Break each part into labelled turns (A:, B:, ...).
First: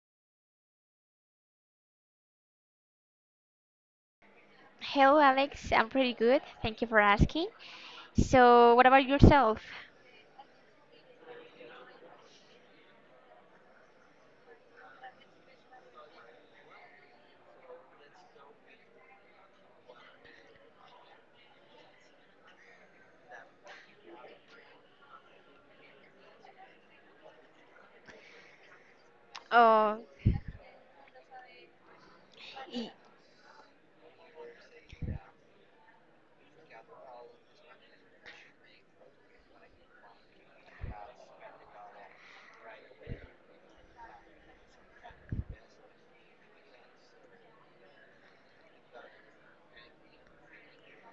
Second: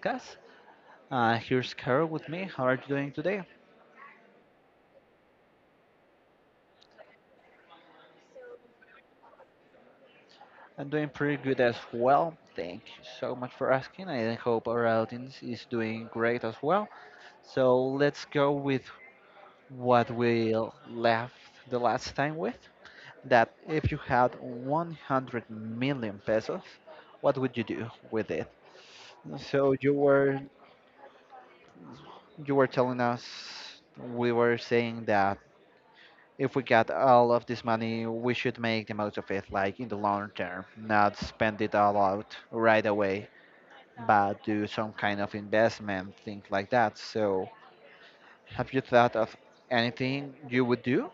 A: podcast. Here's Carol with me. How are you doing today?
B: Hello, Alex. I'm pretty good. Thank you for asking. So, what about yourself?
A: I'm doing pretty good as well. Thank you so much for asking. I hope our audience is doing great as well. So let's go with what we left the last time with. That if you had 100 million pesos, what would you do with it? So you
B: Oh,
A: were you were
B: Y-
A: telling us we were saying that if we got all of this money, we should make the most of it, like in the long term, not spend it all out right away, but do some kind of investment, things like that. So, have you thought of anything you would do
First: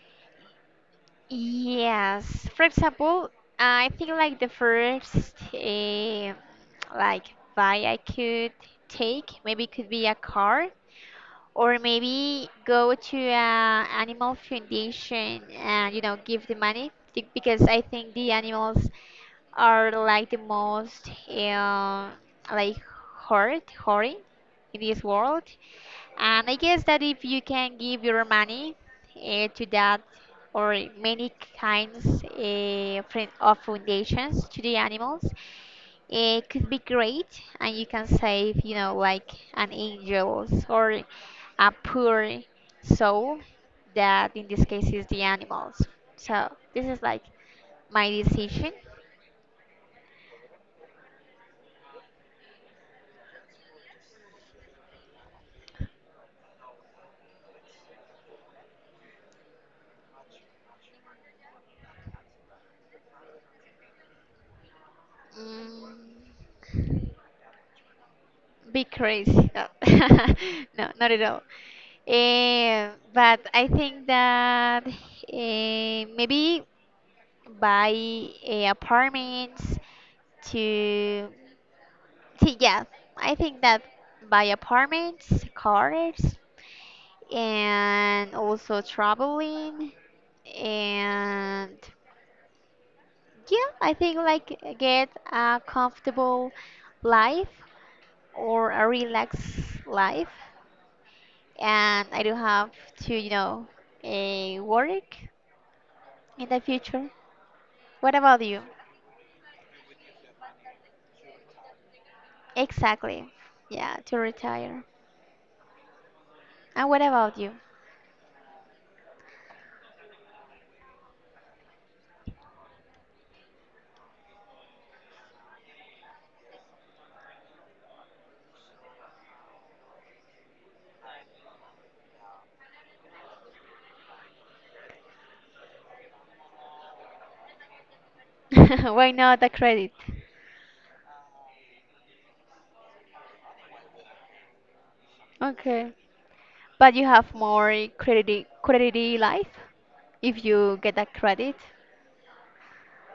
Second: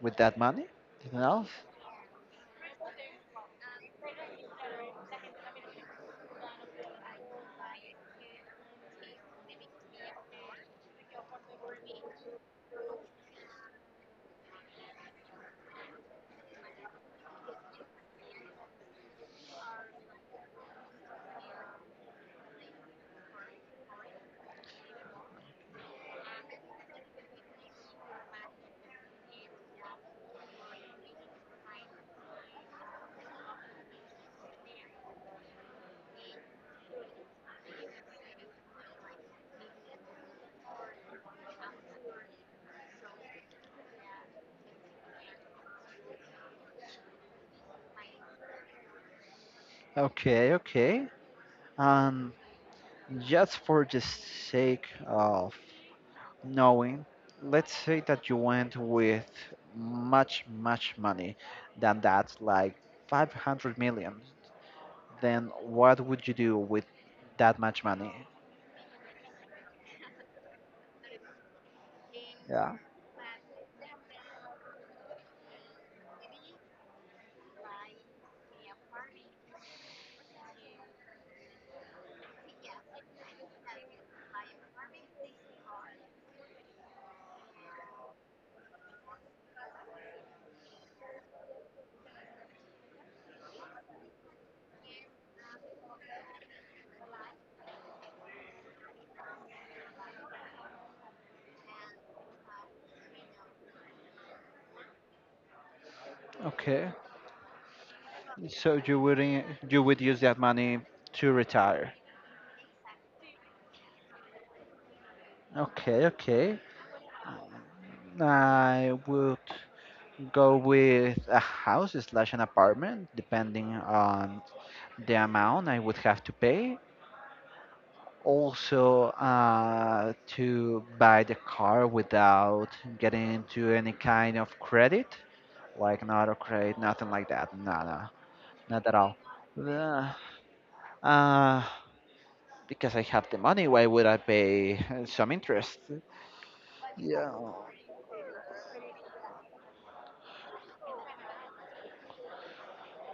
A: with that money? Anything else?
B: yes. For example, I think like the first like buy I could take maybe could be a car or maybe go to a animal foundation and you know give the money because I think the animals are like the most like hurting in this world. And I guess that if you can give your money to that or many kinds of foundations to the animals, it could be great, and you can save, like an angel's or a poor soul that in this case is the animals. So this is like my decision.
A: Okay, okay. Um, just for the sake of knowing, let's say that you went with much, much money than that, like 500 million. Then what would you do with
B: Mm,
A: that much money?
B: be crazy. No, no, not at all.
A: Yeah.
B: But I think that maybe buy apartments to, see, yeah, I think that buy apartments, cars, and also traveling, and yeah, I think like get a comfortable life or a relaxed life and I do have to, work in the
A: Okay,
B: future. What about you?
A: so you would use that money to retire.
B: Exactly. Yeah, to retire.
A: Okay, okay.
B: And what about you?
A: I would go with a house slash an apartment, depending on the amount I would have to pay. Also, to buy the car without getting into any kind of credit, like an auto credit, nothing like that. No, no, not at
B: Why
A: all.
B: not the credit?
A: Uh, because I have the money, why would I pay some interest?
B: Okay. But you
A: Yeah,
B: have more credit life if you get that credit.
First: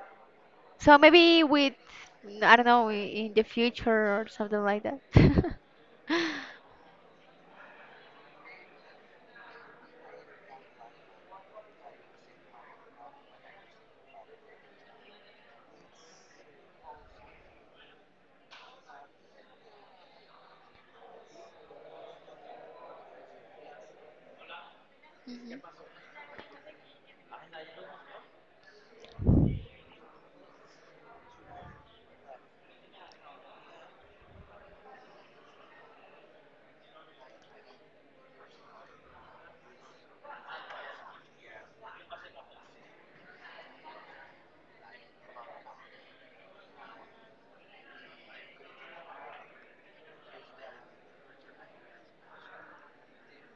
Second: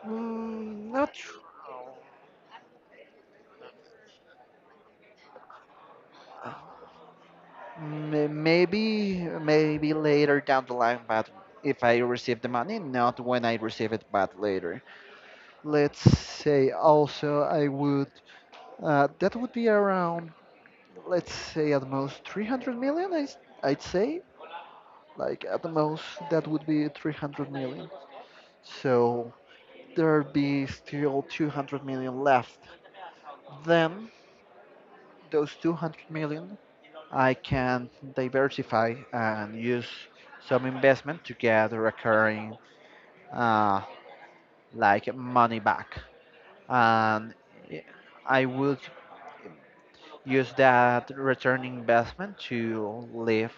A: mm,
B: So
A: not. Su-
B: maybe with I don't know in the future or something like that.
A: uh, may- Maybe, maybe later down the line, but if I receive the money, not when I receive it, but later. Let's say also I would. That would be around, let's say at most 300 million. I'd say, like
B: Mhm.
A: at the most, that would be 300 million. So there'd be still 200 million left. Then those 200 million I can diversify and use some investment to get recurring uh, like money back. And i- would use that return investment to live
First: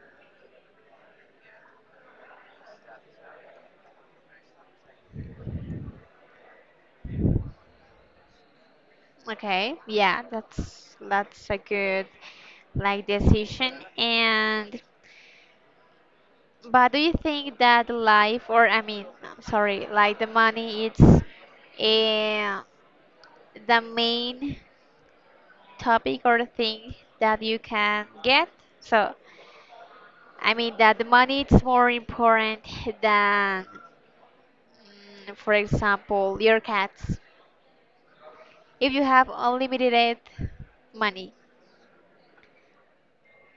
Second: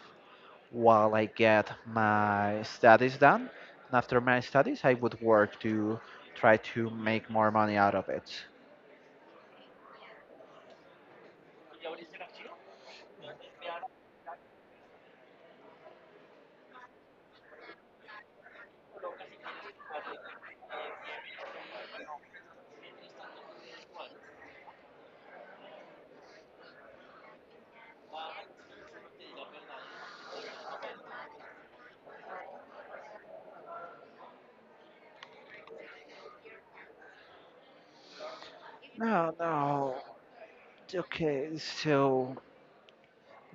A: while I get my studies done. And after my studies, I would work to try to make more money out of it.
B: Okay, yeah, that's a good like decision and but do you think that life, or I mean, I'm sorry, like the money, it's the main topic or thing that you can get? So, I mean that the money is more important than, for example, your cats. If you have
A: No, no.
B: unlimited money.
A: Okay, so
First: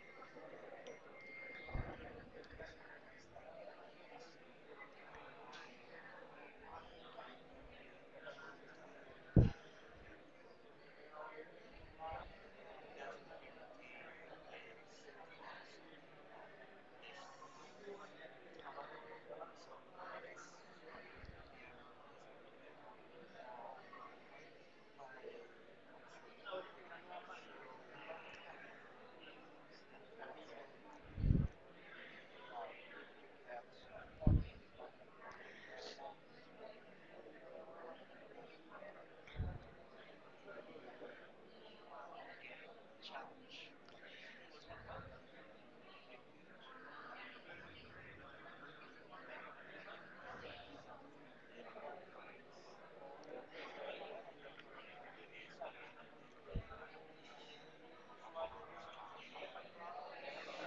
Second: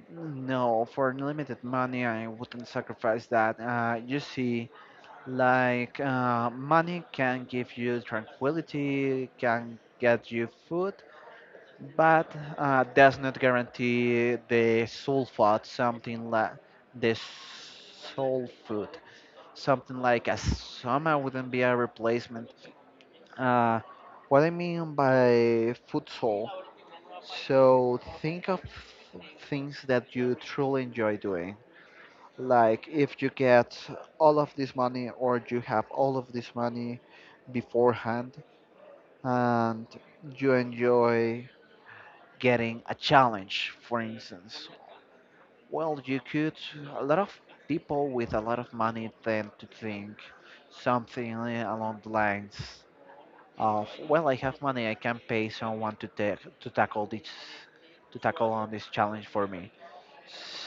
A: no, for unlimited money, I wouldn't sacrifice that. You see, like money can give you tranquility, can get you food, but does not guarantee the soul food, something like the soul food, something like a soma wouldn't be a replacement. Uh, what I mean by food soul, so think of things that you truly enjoy doing like if you get all of this money or you have all of this money beforehand and you enjoy getting a challenge, for instance, well, you could. A lot of people with a lot of money tend to think something along the lines of, well, I have money, I can pay someone to take to tackle this to tackle on this challenge for me.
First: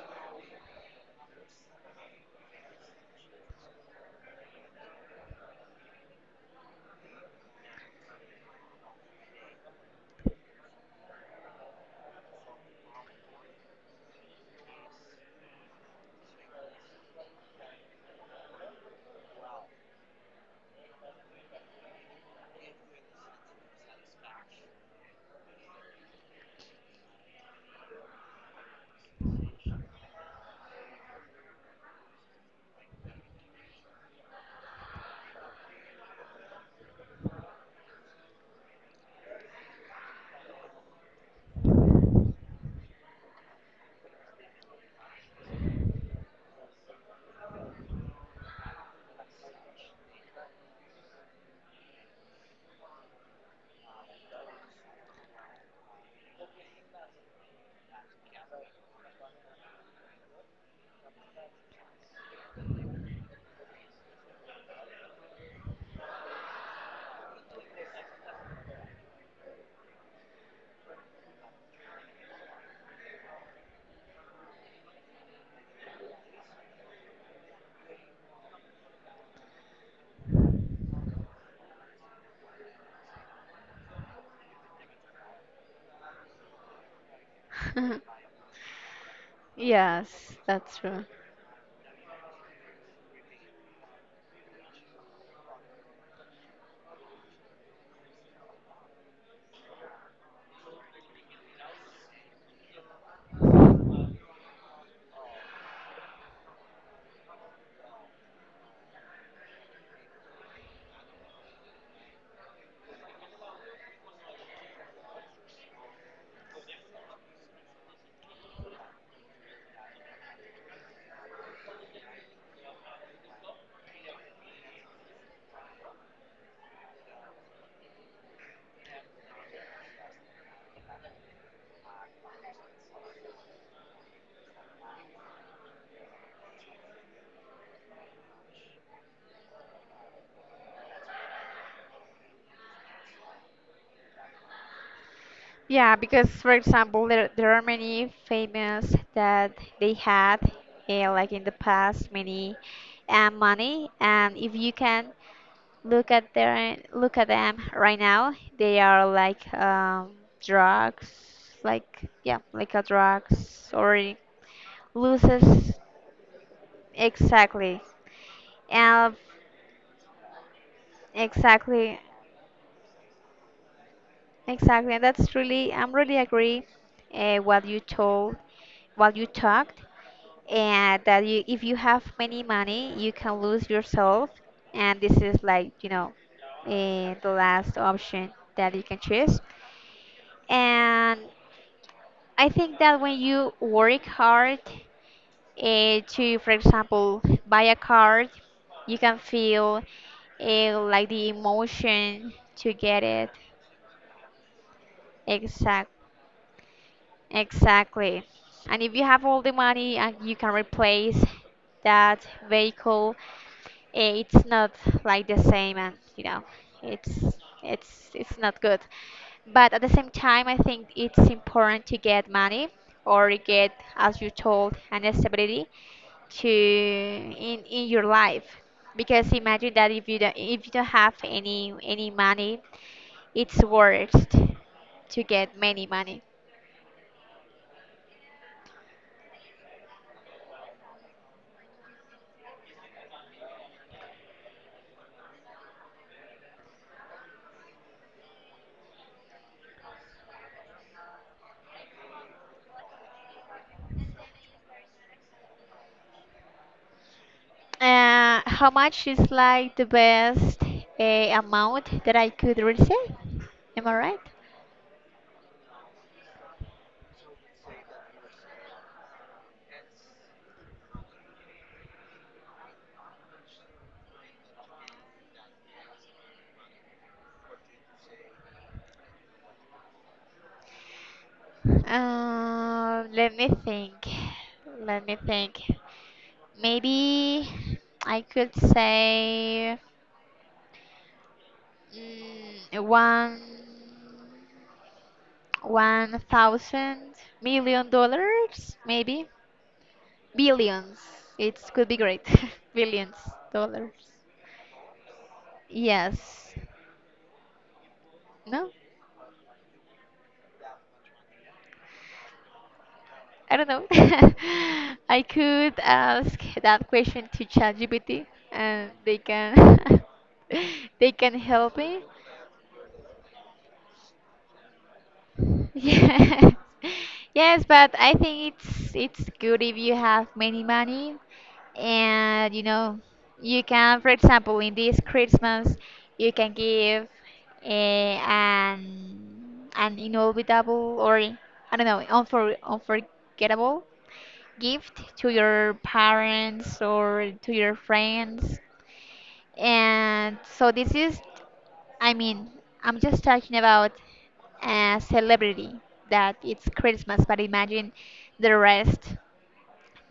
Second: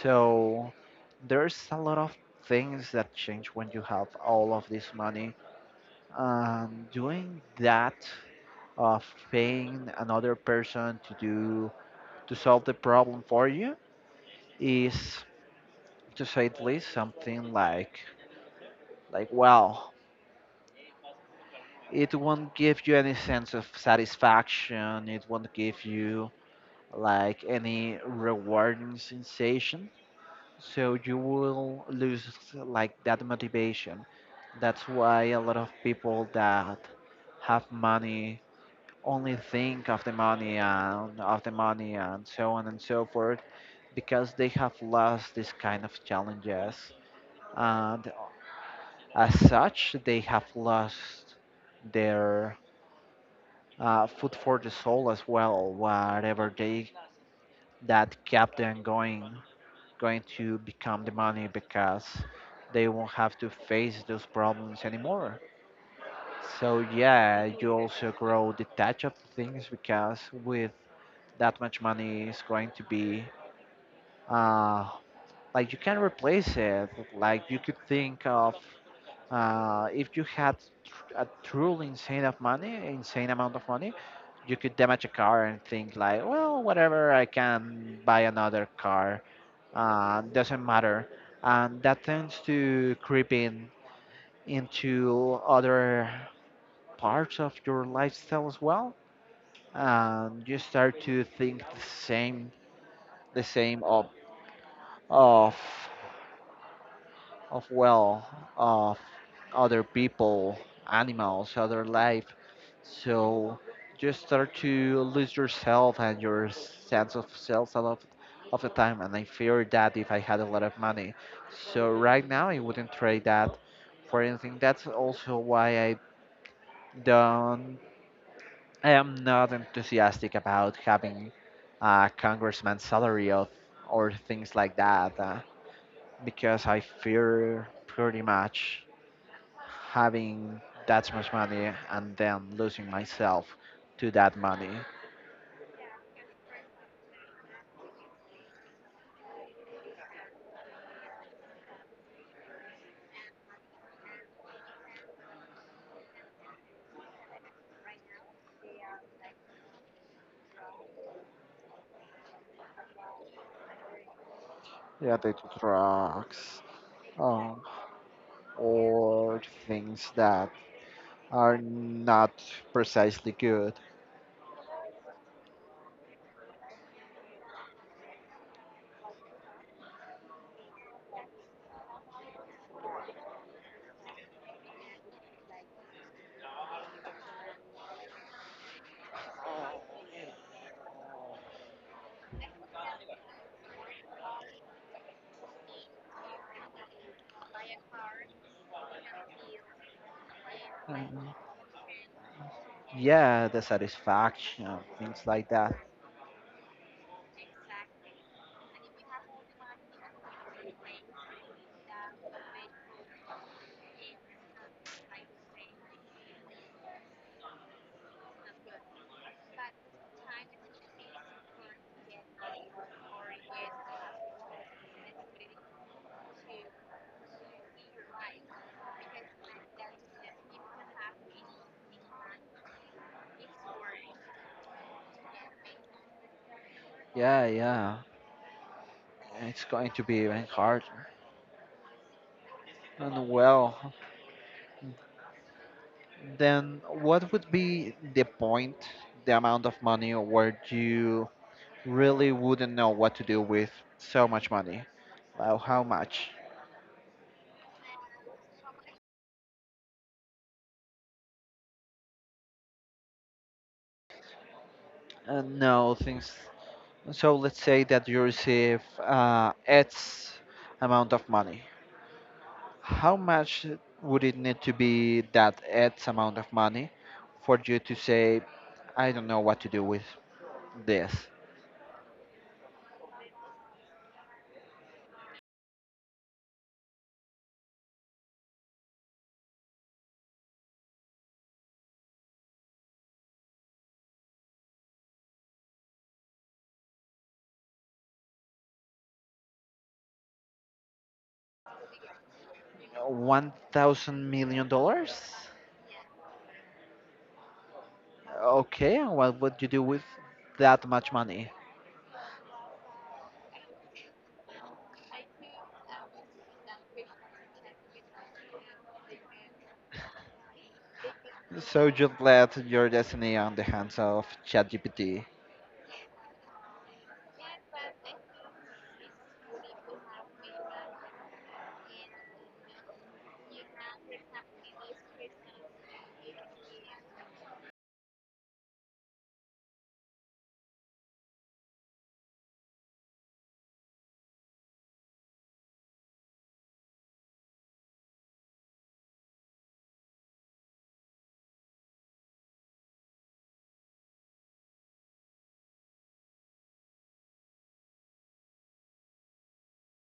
A: So there's a lot of things that change when you have all of this money. Doing that of paying another person to do to solve the problem for you is, to say at least, something like well, it won't give you any sense of satisfaction. It won't give you like any rewarding sensation. So you will lose like that motivation. That's why a lot of people that have money only think of the money and of the money and so on and so forth because they have lost this kind of challenges and as such they have lost their food for the soul as well, whatever they that kept them going going to become the money because they won't have to face those problems anymore. So yeah, you also grow detached of things because with that much money is going to be uh, like you can replace it. Like you could think of if you had a truly insane of money, insane amount of money, you could damage a car and think like, well, whatever, I can buy another car.
B: Yes,
A: Doesn't
B: that's true.
A: matter, and that tends to creep in into other parts of your lifestyle as well, and you start to think the same, the same of of of well of other people, animals, other life. So just start to lose yourself and your sense of self a lot of the time. And I fear that if I had a lot of money, so right now I wouldn't trade that for anything. That's also why I don't. I am not enthusiastic about having a congressman's salary of or things like that because I fear pretty much having that much money and then losing myself to that money.
B: Yeah, because for example, there are many famous that they had like in the past many money, and if you can look at them right now, they are like drugs, like yeah, like a drugs or
A: Yeah, they do
B: loses
A: drugs, um,
B: exactly, and
A: or things that are
B: exactly,
A: not precisely good.
B: exactly. And that's really I'm really agree uh, what you told, what you talked. And that you if you have many money you can lose yourself and this is like the last option that you can choose and I think that when you work hard to for example buy a car you can feel like
A: Um,
B: the emotion to get it.
A: Yeah, the satisfaction, things like that.
B: exact exactly. And if you have all the money and you can replace that vehicle, it's not like the same and it's it's not good. But at the same time I think it's important to get money or get as you told an stability to in your life because imagine that if you don't have any money, it's worst to get many money.
A: Yeah, yeah, it's going to be even harder. And well, then what would be the point, the amount of money where you really wouldn't know what to do with so much money. Well, how much?
B: How much is like the best amount that I could receive, am I right?
A: No, things. So let's say that you receive X amount of money. How much would it need to be that X amount of money for you to say, I don't know what to do with this?
B: Let me think. Let me think. Maybe I could say one one thousand million dollars, maybe billions. It could be great. Billions
A: One
B: dollars.
A: thousand million dollars?
B: Yes. No,
A: Okay, and what would you do with that much money?
B: I don't know. I could ask that question to ChatGPT and they can they can help
A: So
B: me.
A: just let your destiny on the hands of ChatGPT.
B: Yeah. Yes, but I think it's good if you have many money and you can for example in this Christmas you can give an inolvidable or I don't know unforgettable gift to your parents or to your friends and so this is, I mean, I'm just talking about a celebrity that it's Christmas, but imagine the rest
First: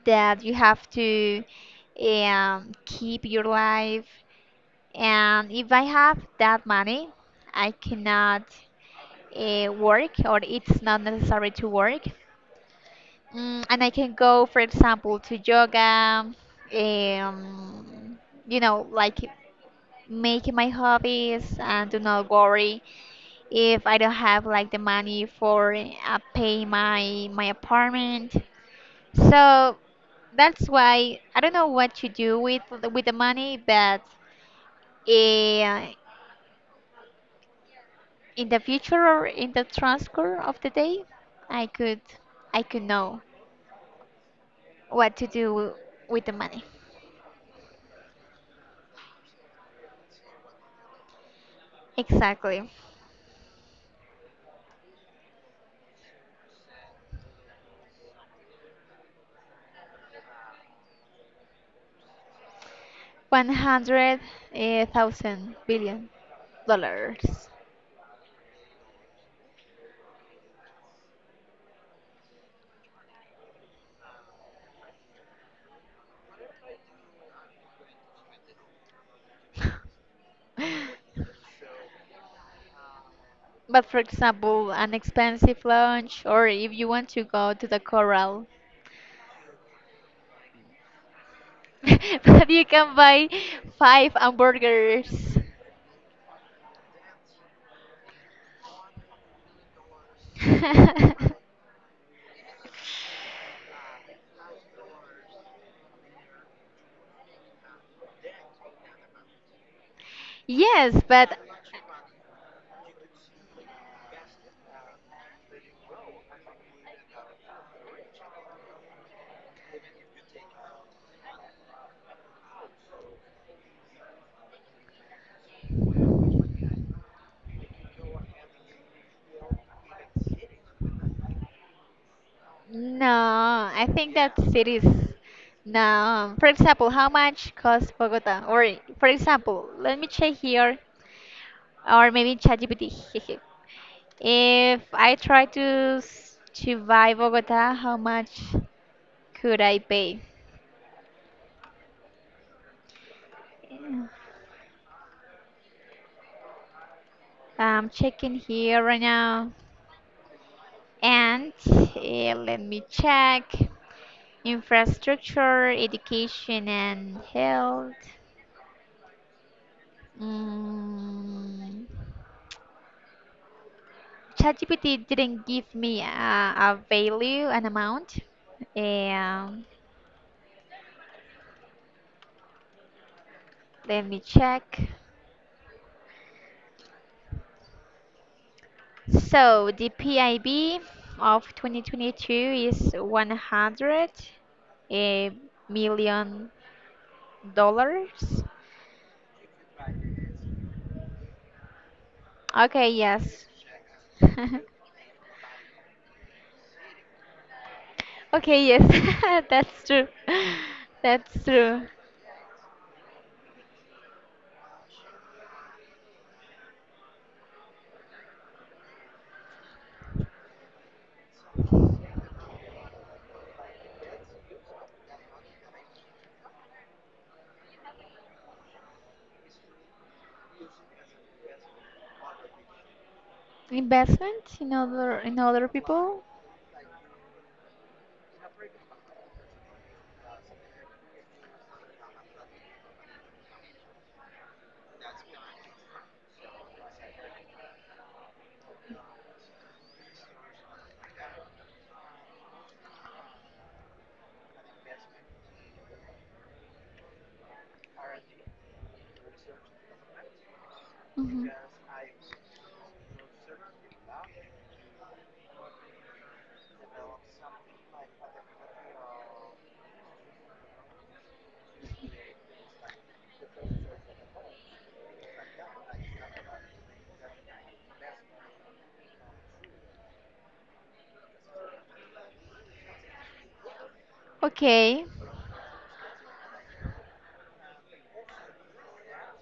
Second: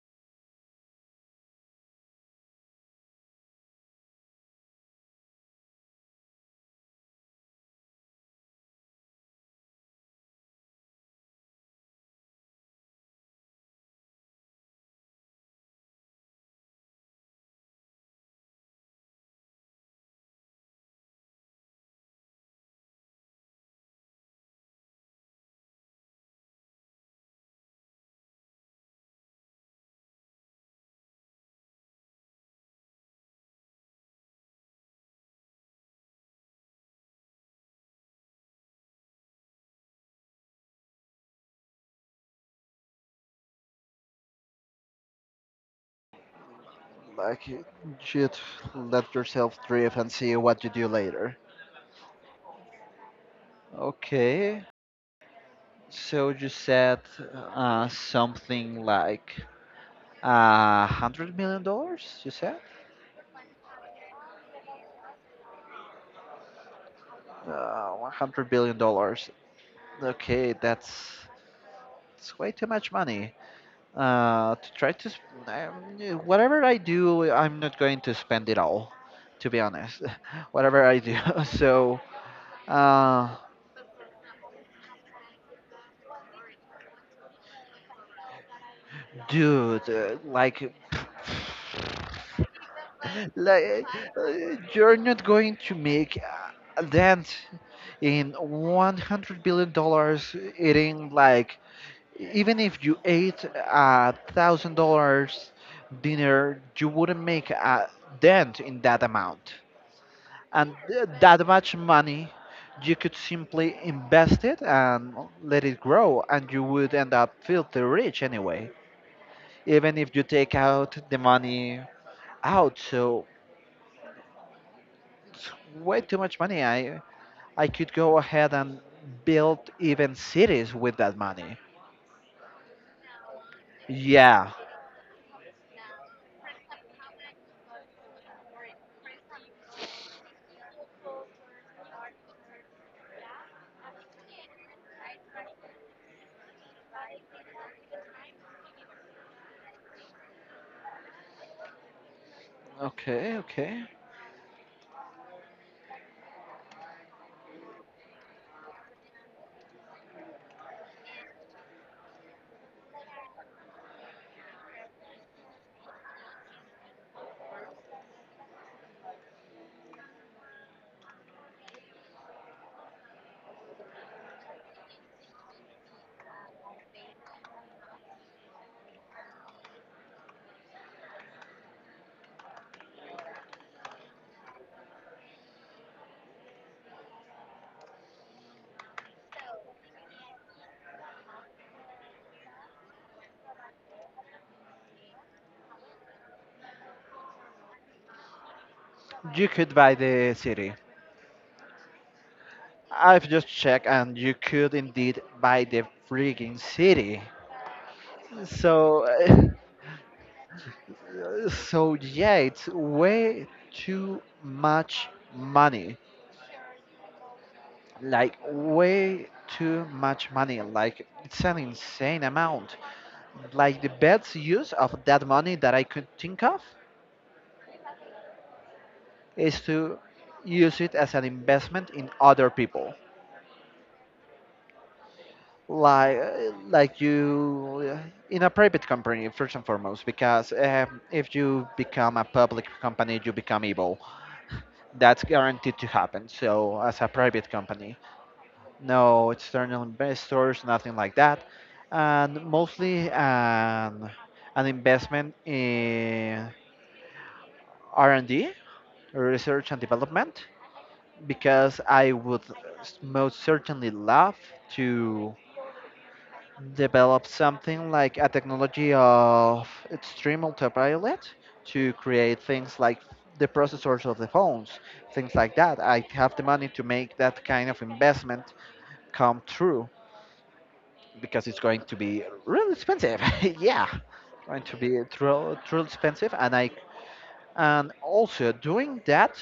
B: that you have to keep your life. And if I have that money, I cannot work, or it's not necessary to work. And I can go, for example, to yoga, um, like make my hobbies and do not worry if I don't have like the money for pay my apartment. So that's why I don't know what to do with with the money, but uh, in the future or in the transcourse of the day, I could I could know what to do with the money.
A: Like you should let yourself drift and see what you do later.
B: Exactly,
A: Okay, so you said something like $100,000,000. You said
B: one hundred eh, thousand billion dollars.
A: $100,000,000,000. Okay, that's it's way too much money. To try to sp- Yeah, whatever I do, I'm not going to spend it all. To be honest, whatever I do. So, uh,
B: But for example, an expensive lunch, or if you want to go to the coral,
A: like.
B: but you can buy
A: Like
B: five
A: uh, you're
B: hamburgers.
A: not going to make a dent in 100 dollars eating like even if you ate $1,000 dinner you wouldn't make a dent in that amount. And
B: Yes, but
A: that much money you could simply invest it and let it grow and you would end up filthy rich anyway even if you take out the money out. So way too much money. I could go ahead and build even cities with that money.
B: no, I think that
A: Yeah.
B: cities. No, for example, how much costs Bogota? Or for example, let me check here, or maybe ChatGPT. If I try to to buy Bogota, how much could I pay?
A: Okay, okay.
B: I'm checking here right now. And let me check infrastructure, education, and health. Mm, ChatGPT didn't give me a value, an amount. And let me check. So the PIB of 2022 is 100 eh, million dollars.
A: You could buy the city.
B: Okay,
A: I've just
B: yes.
A: checked and you could indeed buy the freaking city.
B: Okay, yes,
A: So
B: that's true. That's true.
A: so yeah, it's way too much money. Like way too much money. Like it's an insane amount, like the best use of that money that I could think of is to use it as an investment in other people,
B: Investment in other people.
A: like you in a private company, first and foremost, because if you become a public company you become evil, that's guaranteed to happen. So as a private company, no external investors, nothing like that, and mostly an investment in r&d, research and development,
B: Hmm.
A: because I would most certainly love to develop something like a technology of extreme ultraviolet to create things like the processors of the phones, things like that. I have the money to make that kind of investment come true because it's going to be really expensive. Yeah, going to be
B: Okay.
A: truly expensive, and I and also doing that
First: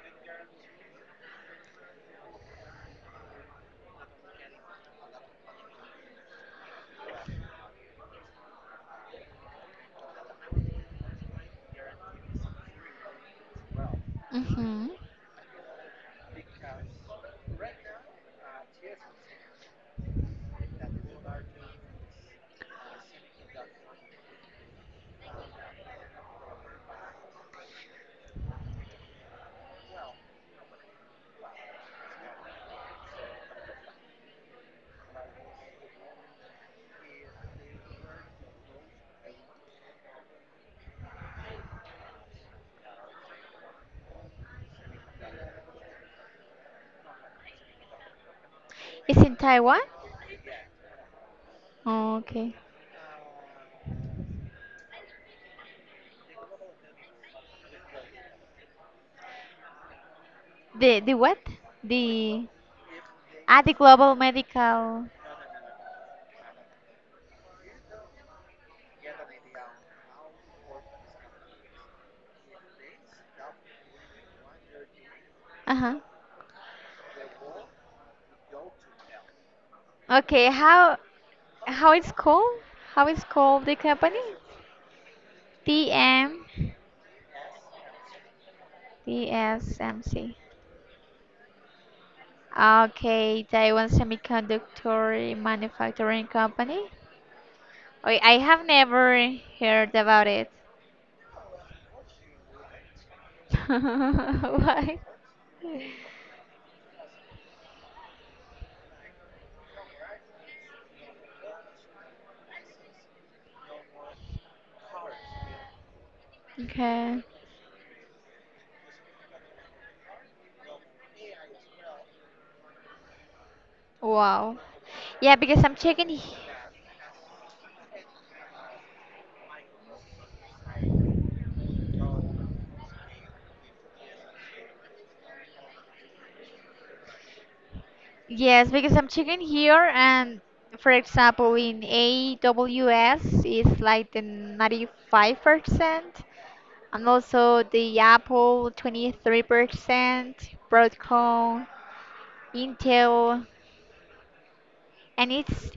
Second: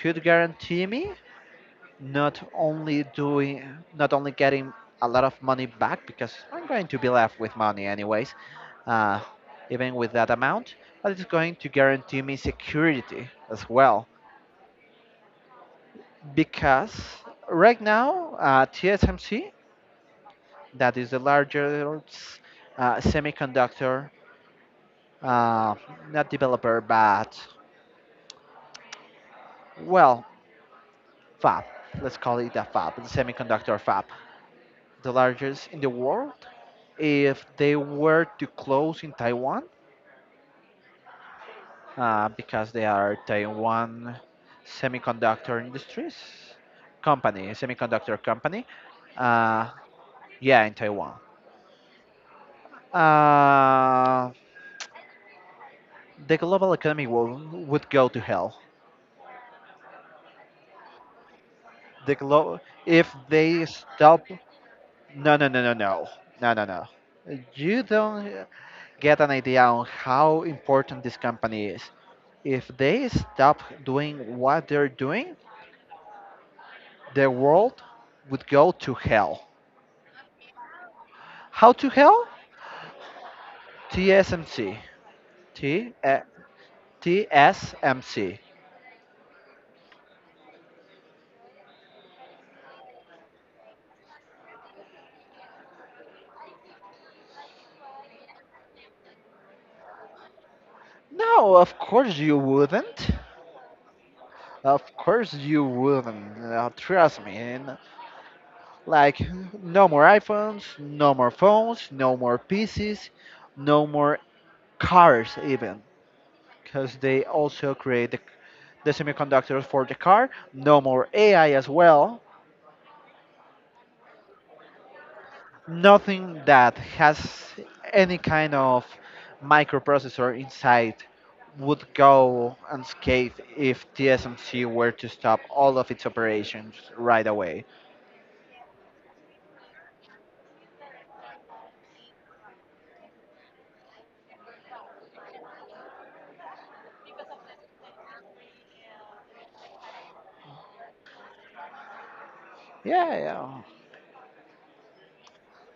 A: could guarantee me not only doing not only getting a lot of money back because I'm going to be left with money anyways uh, even with that amount, but it's going to guarantee me security as well
B: Mm-hmm.
A: because right now tsmc, that is the largest semiconductor uh, not developer but well fab, let's call it a fab, the semiconductor fab, the largest in the world. If they were to close in Taiwan, because they are Taiwan Semiconductor Industries company, semiconductor company.
B: It's in
A: Uh,
B: Taiwan.
A: yeah, in Taiwan.
B: Okay.
A: Uh, the global economy would go to hell.
B: The what?
A: The
B: The
A: glo- if
B: ah
A: they
B: the global
A: stop,
B: medical.
A: no, no, no, no, no, no, no, no. You don't get an idea on how important this company is. If they stop doing what they're doing,
B: Uh huh.
A: the world would go to hell.
B: Okay. How
A: How to
B: how it's
A: hell?
B: called? How it's called the company?
A: TSMC.
B: T
A: T
B: M
A: TSMC.
B: TSMC. Okay, Taiwan Semiconductor Manufacturing Company. Oh, I have never heard about it.
A: No, of course you wouldn't. Of
B: Why?
A: course you wouldn't. Trust me. And, like, no more iPhones, no more phones, no more PCs, no more cars even, because
B: Okay.
A: they also create the semiconductors for the car. No more AI as well.
B: Wow. Yeah, because I'm checking.
A: Nothing that has any kind of microprocessor inside would go unscathed if TSMC were to stop all of its operations right away.
B: Yes, because I'm checking here, and for example, in AWS, it's like the 95%, and also the Apple 23%, Broadcom,
A: Yeah,
B: Intel,
A: yeah.
B: and it's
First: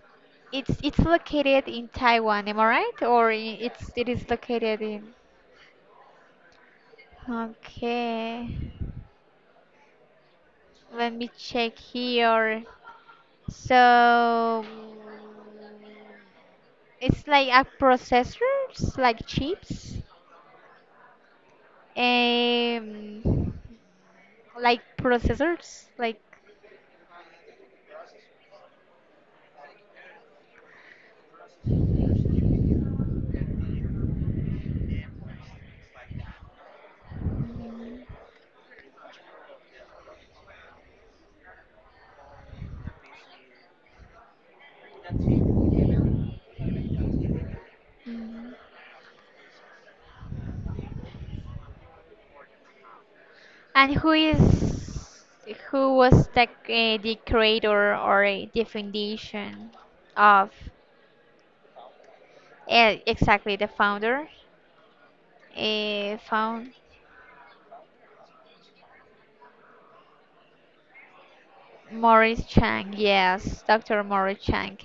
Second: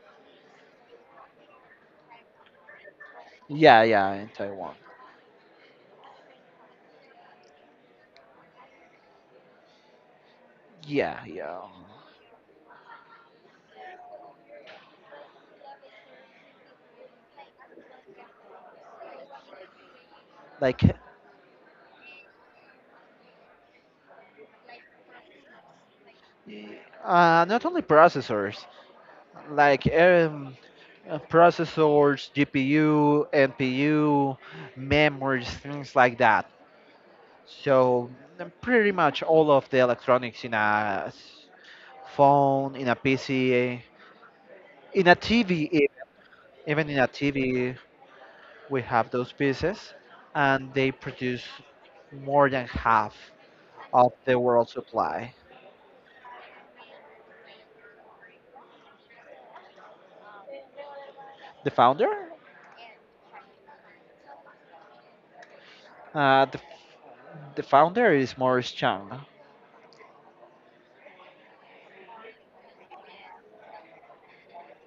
B: it's it's located in Taiwan, am I right? Or
A: Yeah,
B: it
A: yeah, in
B: is
A: Taiwan.
B: located in. Okay, let
A: Yeah,
B: me
A: yeah.
B: check here. So it's like a processors, like chips,
A: Like,
B: um, like processors, like.
A: not only processors, like processors, GPU, NPU, memories, things like that.
B: Mhm,
A: So mm, pretty much all of the electronics in a phone, in a PC, in a TV, even in a TV,
B: mhm.
A: we have those pieces, and they produce more than half
B: And
A: of the world supply.
B: who was the creator or the foundation of
A: The founder,
B: exactly the founder?
A: uh, the,
B: Found
A: the founder is Morris Chang.
B: Morris Chang, yes, Dr. Morris Chang.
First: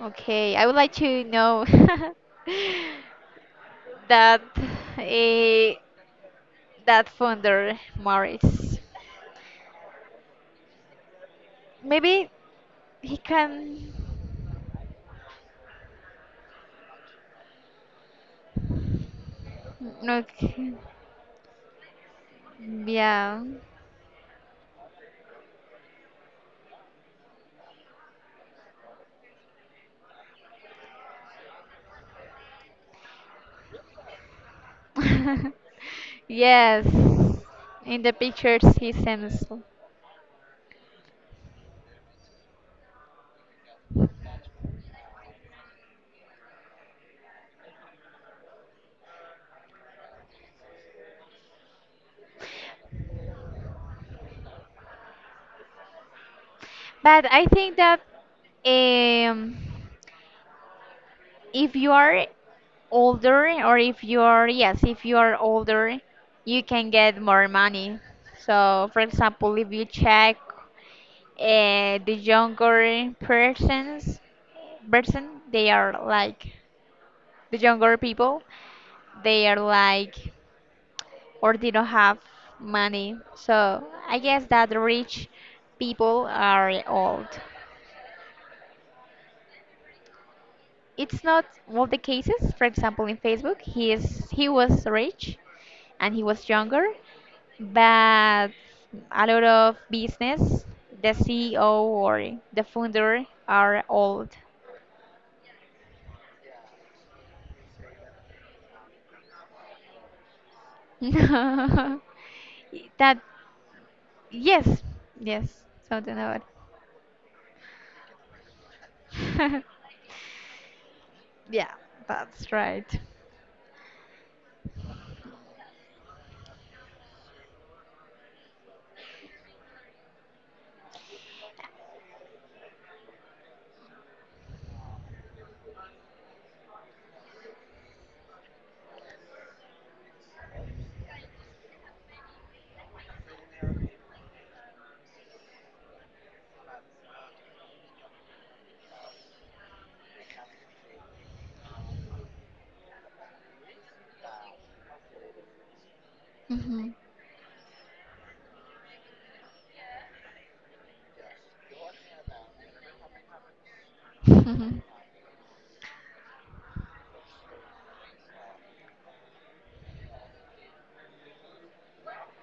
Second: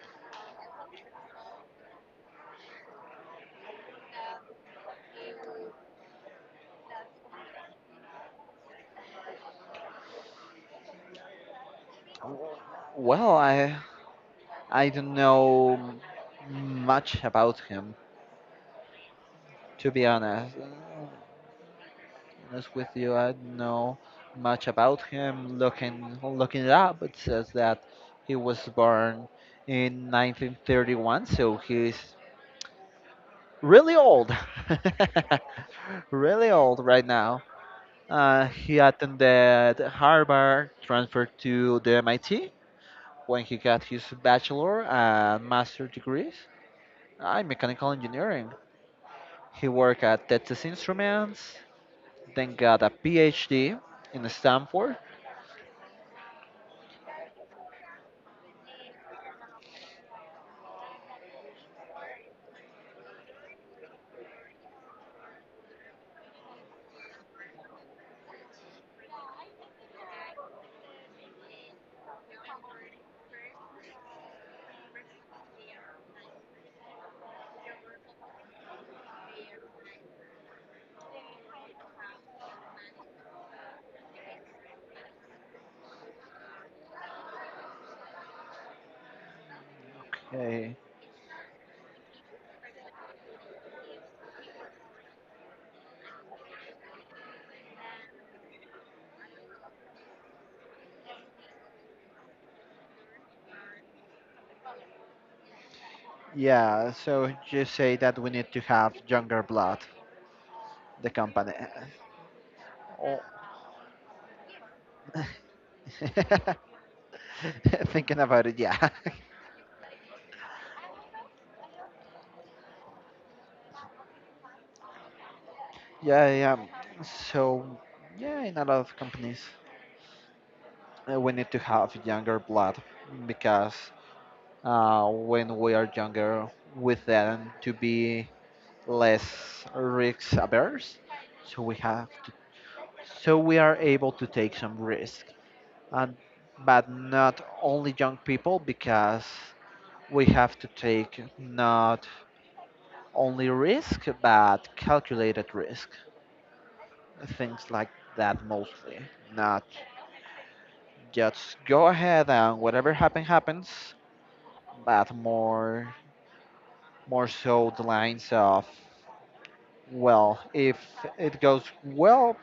B: Okay, I would like to know that eh, that founder Morris. Maybe he
A: Well,
B: can.
A: I don't know much about him, to be honest.
B: Okay.
A: Honest with you, I
B: Yeah.
A: don't know much about him. Looking it up, it says that he was born in 1931, so he's really old, really old
B: Yes.
A: right now.
B: In the pictures
A: He
B: he sends.
A: attended Harvard, transferred to the MIT when he got his bachelor and master degrees in mechanical engineering. He worked at Texas Instruments, then got a PhD in Stanford.
B: But I think that um, if you are older, or if you are, yes, if you are older, you can get more money. So, for example, if you check the younger person they are like the younger people they are like or they don't have money so I guess that rich people are old.
A: Uh,
B: It's not all the cases, for example, in Facebook he was rich and he was younger, but a lot of business the CEO or the founder are old.
A: Yeah, so just say that we need to have younger blood, the company.
B: That.
A: Oh.
B: Yes, yes, something about it.
A: Thinking about it, yeah.
B: Yeah, that's right.
A: Yeah, yeah. So, yeah, in a lot of companies, we need to have younger blood because when we are younger, we tend to be less risk averse. So we have to, so we are able to take some risk. And but not only young people because we have to take not only risk but calculated risk
B: Hmm.
A: things like that mostly not just go ahead and whatever happen happens but more so the lines of well if it goes well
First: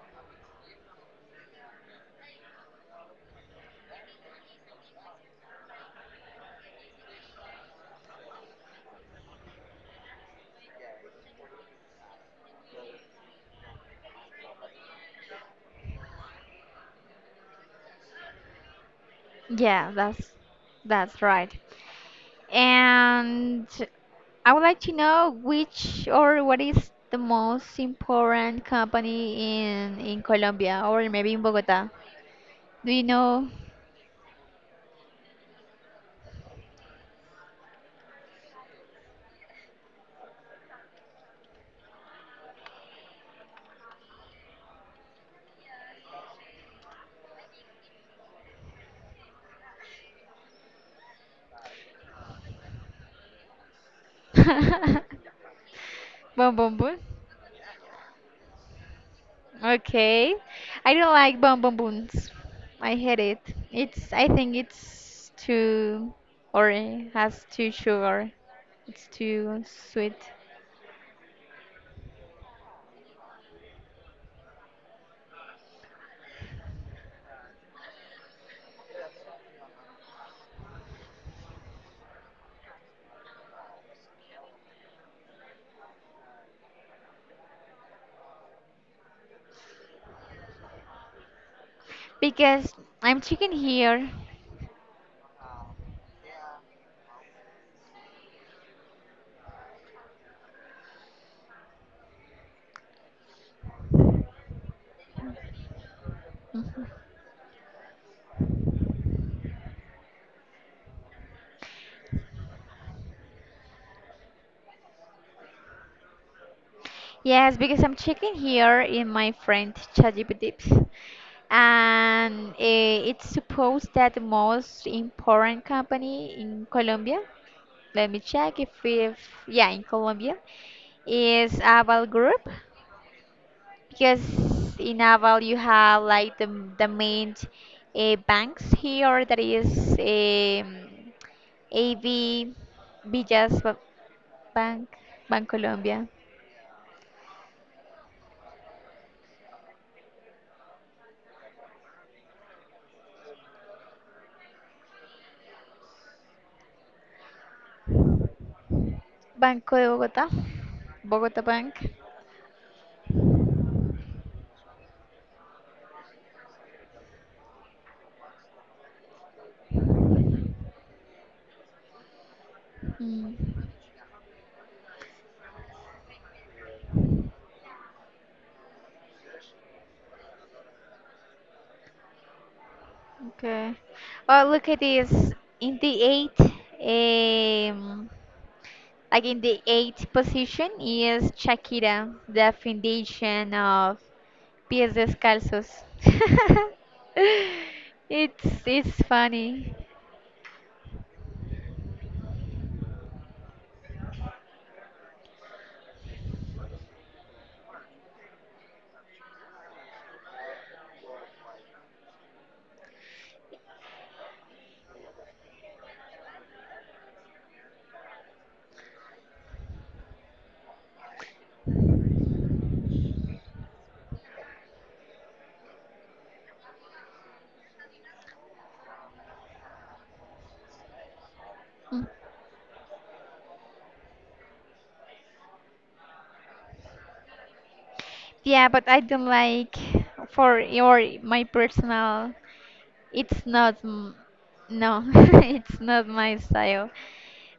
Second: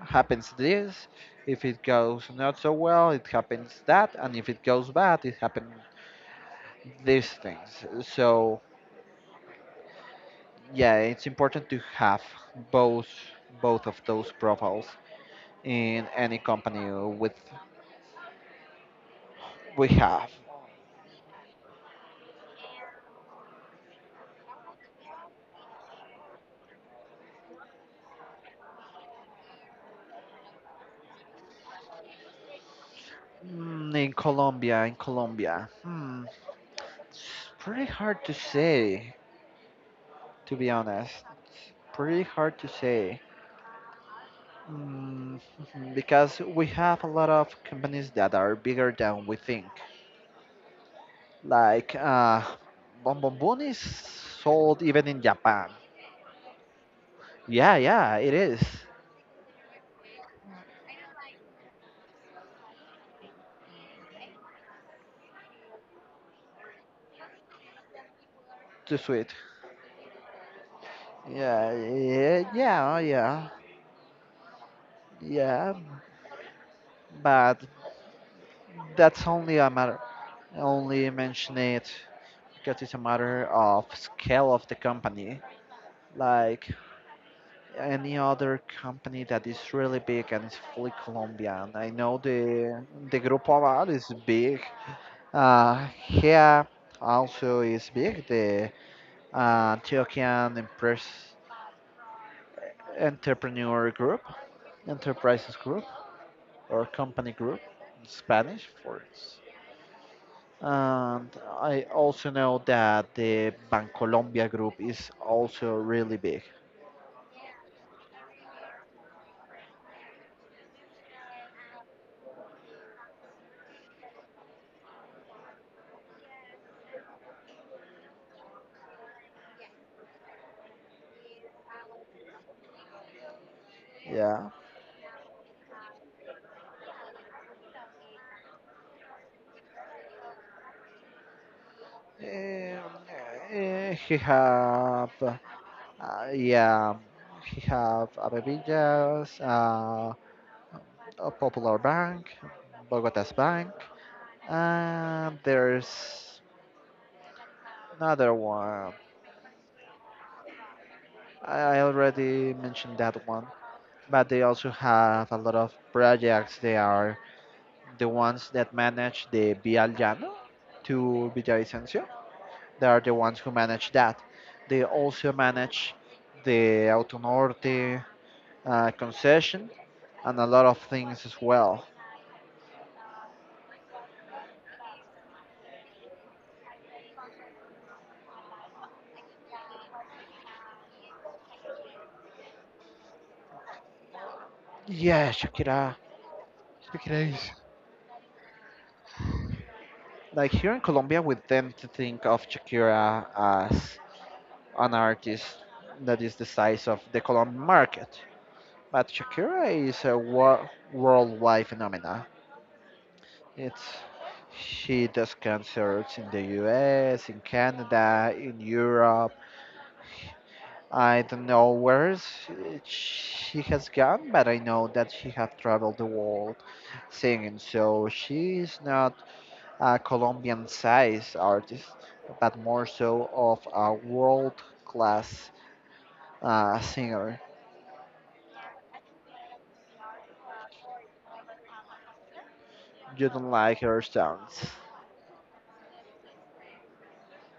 A: happens this, if it goes not so well it happens that, and if it goes bad it happens these things. So yeah, it's important to have both of those profiles in any company with we
B: Yeah,
A: have.
B: that's right. And I would like to know which or what is the most important company in Colombia or maybe in Bogota. Do you know?
A: Mm, in Colombia, hmm, it's pretty hard to say, to be honest. It's pretty hard to say. Mm, because we have a lot of companies that are bigger than we think. Like Bon Bon Bon is sold even in Japan.
B: Bon Bon Bon?
A: Yeah, yeah, it is.
B: Okay. I don't like Bon Bon Boons. I hate it. It's I think it's too or it has too sugar.
A: Too
B: It's
A: sweet.
B: too sweet.
A: Yeah, yeah, yeah, yeah, yeah, but that's only a matter, only mention it because it's a matter of scale of the company. Like any other company that is really big and is fully Colombian. I know
B: Because
A: the
B: I'm
A: Grupo
B: chicken
A: Aval is
B: here.
A: big. Here also is big, the Antiochian Empress Entrepreneur Group, Enterprises Group or
B: Mhm.
A: company group in Spanish for it. And I also know that the Bancolombia group is also really big.
B: Yes, because I'm checking here in my friend ChatGPT, and it's supposed that the most important company in Colombia, let me check if yeah, in Colombia, is Aval Group, because
A: Yeah.
B: in Naval you have like the main banks here that is um, AB,
A: Um,
B: Villas
A: he
B: Bank,
A: have,
B: Bank Colombia,
A: yeah, he have Abevillas, a Popular Bank, Bogota's Bank, and there's another one.
B: Banco de Bogotá, Bogota Bank.
A: I already mentioned that one, but they also have a lot of projects. They are the ones that manage the Via Llano to Villavicencio. They are the
B: Mm,
A: ones who manage that. They also manage the Autonorte concession and a lot of things as well.
B: okay. Well, look at this. In the eighth, um, like in the eighth position is Shakira, the foundation of pies
A: Yeah,
B: descalzos.
A: Shakira. Shakira is
B: It's funny.
A: like here in Colombia, we tend to think of Shakira as an artist that is the size of the Colombian market, but Shakira is a worldwide phenomena. It's she does concerts in the US, in Canada, in Europe. I don't know where's she has gone, but I know that she has traveled the world singing. So she is not a Colombian size artist,
B: Mm.
A: but more so of a world class singer.
B: Yeah, but I don't like for your my personal.
A: You
B: It's
A: don't
B: not
A: like her sounds.
B: no, it's not my style.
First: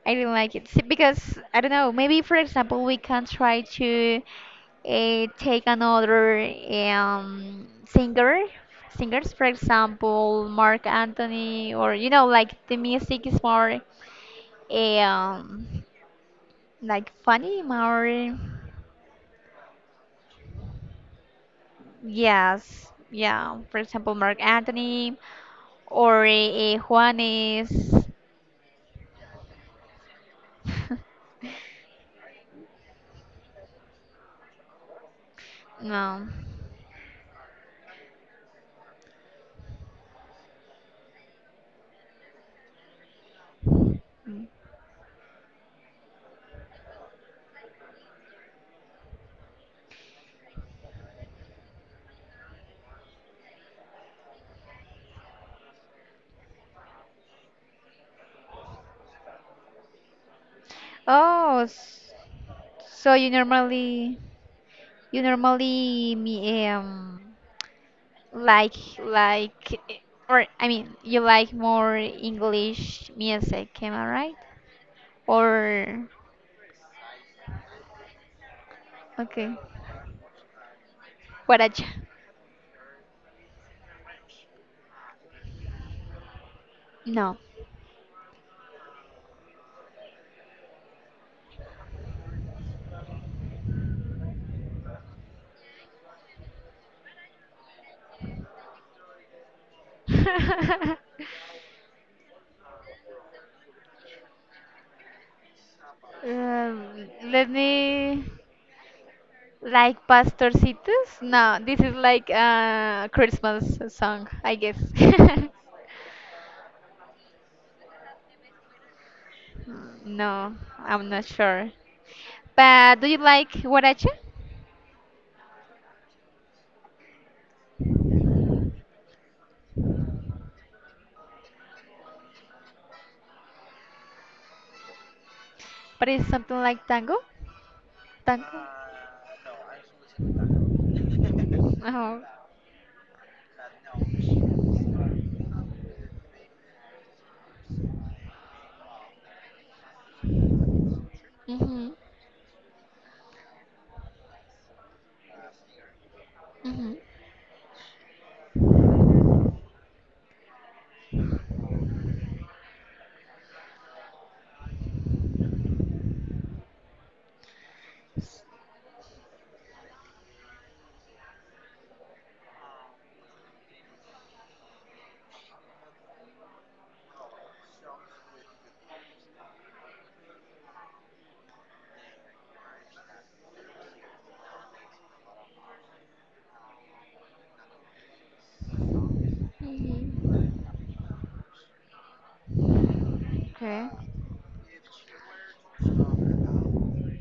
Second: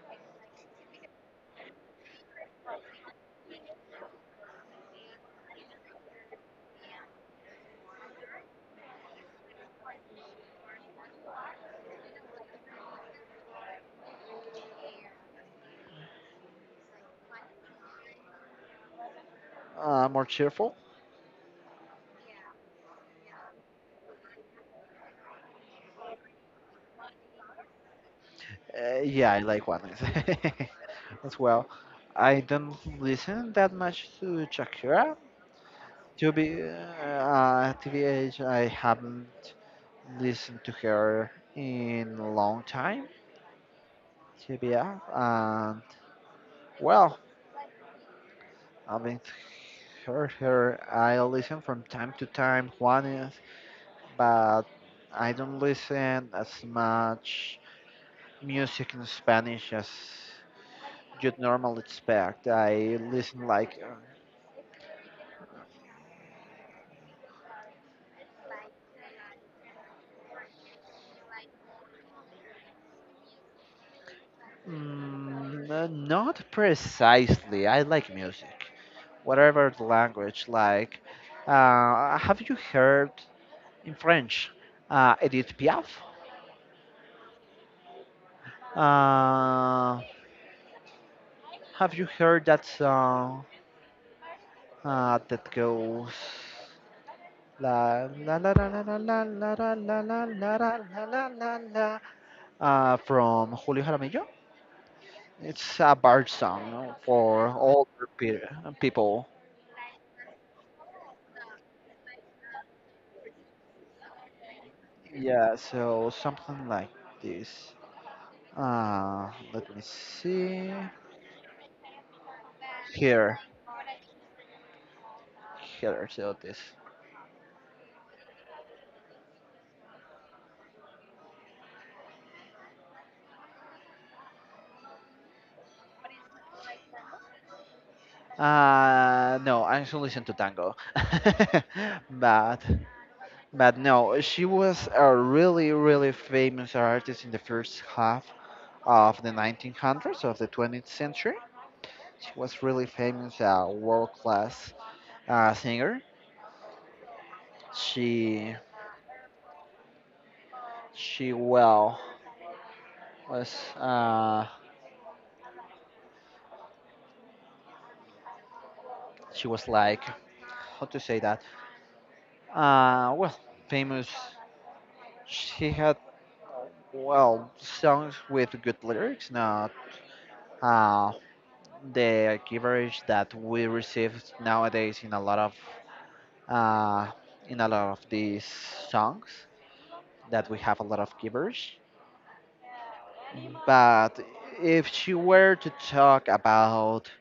B: I don't like it. See, because I don't know. Maybe for example, we can try to take another um singer, singers. For example, Mark Anthony, or like the music is more eh, um like funny more,
A: More cheerful?
B: yes, yeah. For example, Mark Anthony or Juanes.
A: Yeah, I like Juanes as well. I don't listen that much to Shakira.
B: No.
A: To be at the age, I haven't listened to her in a long time.
B: Mm.
A: To be honest, and well, I mean, heard her. I listen from time to time Juanes, but I don't listen as much music in Spanish as you'd
B: Oh,
A: normally expect. I
B: so
A: listen like
B: you normally me or I mean you like more English music, am I right?
A: Mm,
B: Or
A: not precisely. I like music,
B: okay,
A: whatever the language. Like,
B: what a
A: have you heard in French, Edith Piaf?
B: no.
A: Uh, have you heard that song that goes la la la la la la la la la la la la la la la la from Julio Jaramillo? It's a bard song
B: Um,
A: for
B: let
A: older
B: me
A: people.
B: Like pastorcitos? No, this is like a Christmas song, I guess.
A: Yeah, so something like this. Let me
B: No,
A: see.
B: I'm not sure. But do you
A: Here,
B: like guaracha?
A: here, so this.
B: But it's something like tango? Tango?
A: No, I should listen to tango.
B: Oh.
A: but, but no, she was a really, really famous artist in the first half of the 1900s, of the 20th century.
B: Mm-hmm.
A: She was really famous, a world-class singer.
B: Mm-hmm.
A: She, she well was, she was like, how to say that? Well, famous. She had well songs with good lyrics, not uh, the gibberish that we receive nowadays in a lot of uh, in a lot of these songs that we have a lot of gibberish.
B: Mm-hmm. Okay.
A: But if she were to talk about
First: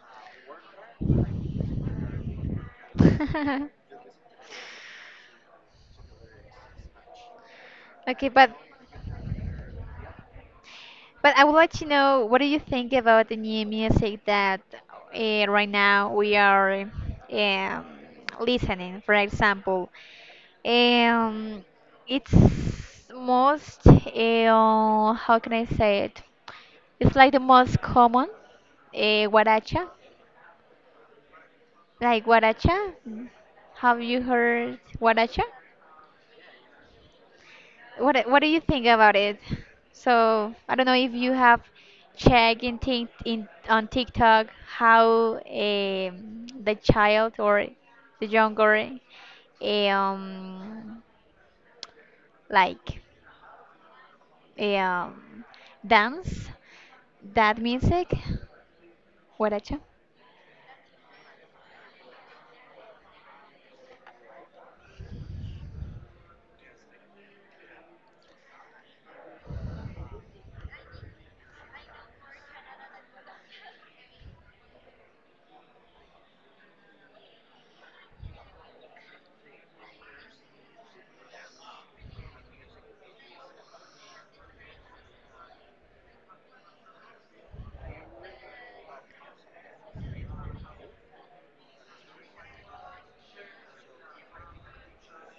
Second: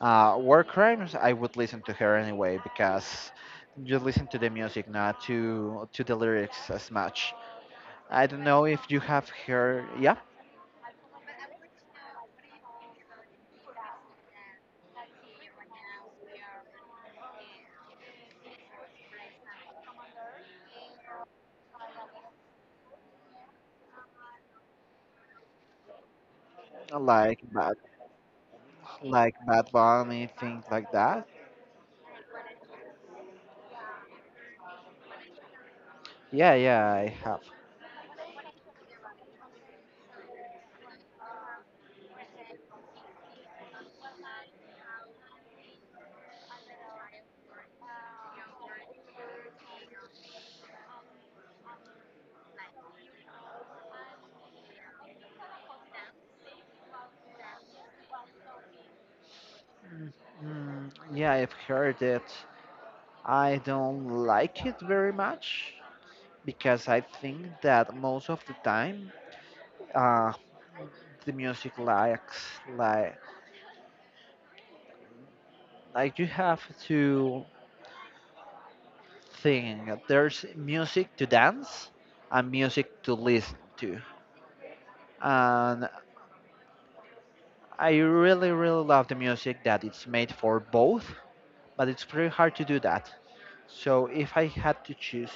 A: war crimes, I would listen to her anyway because you listen to the music, not to the lyrics as much. I
B: Okay,
A: don't
B: but
A: know if you have heard, yeah,
B: But I would like to know what do you think about the new music that right now we are um, listening? For example, um, it's most how can I say it? It's like the
A: like bad,
B: most common uh,
A: like Bad
B: guaracha,
A: Bunny, things like that.
B: like guaracha. Have you heard guaracha?
A: Yeah, yeah, I have.
B: What do you think about it? So I don't know if you have checked in, Tik in on TikTok how the child or the younger um like um dance that music. What at you?
A: Mm, yeah, I've heard it. I don't like it very much because I think that most of the time, uh, the music lacks like like you have to think. There's music to dance and music to listen to, and I really, really love the music that it's made for both, but it's pretty hard to do that. So if I had to choose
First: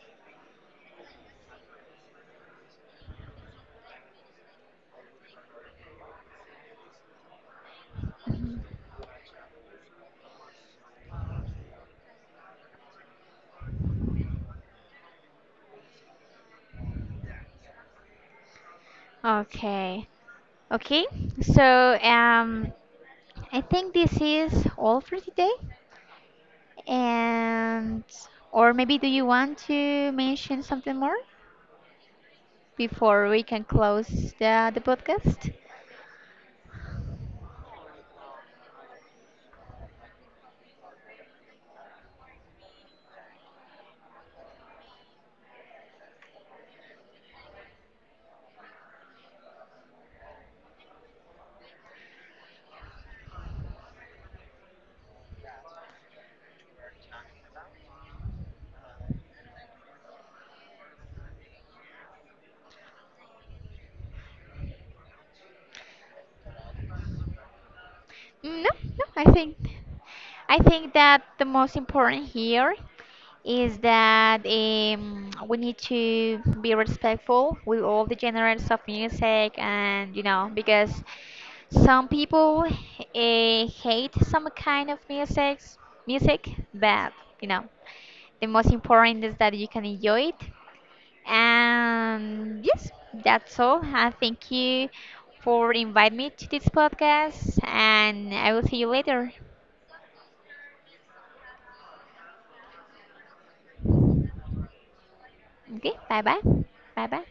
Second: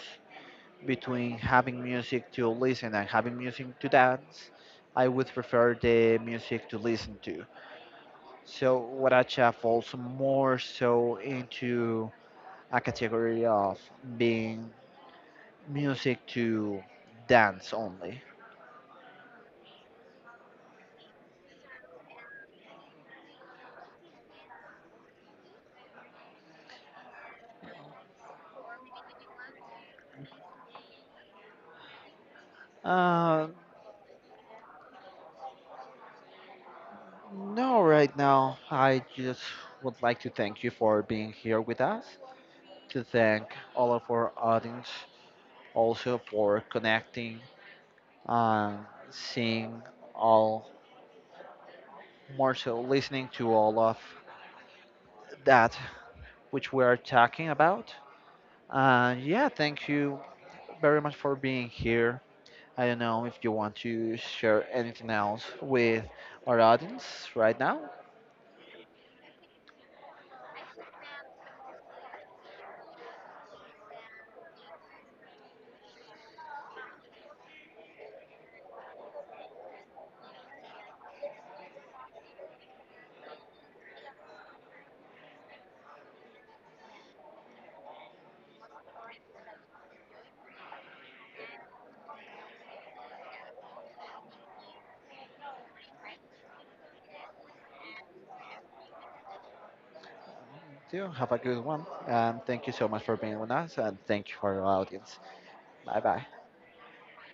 A: between having music to listen and having music to dance, I would prefer the music to listen to. So Huaracha falls more so into a category of being music to dance only.
B: Okay. Okay. So I think this is all for today. And or maybe do you want to mention something more before we
A: Uh,
B: can close the podcast?
A: no, right now I just would like to thank you for being here with us. To thank all of our audience also for connecting and seeing all, more so listening to all of that which we are talking about. Yeah, thank you very much for being here. I don't know if you want to share anything else with our audience right now.
B: No, no, I think that the most important here is that we need to be respectful with all the genres of music and because some people hate some kind of music but you know the most important is that you can enjoy it. And yes, that's all. I thank you for inviting me to this podcast, and I will see you later.
A: Do have a good one. And thank you so much for being with us. And thank you for our audience.
B: Okay,
A: Bye
B: bye
A: bye.
B: bye. Bye bye.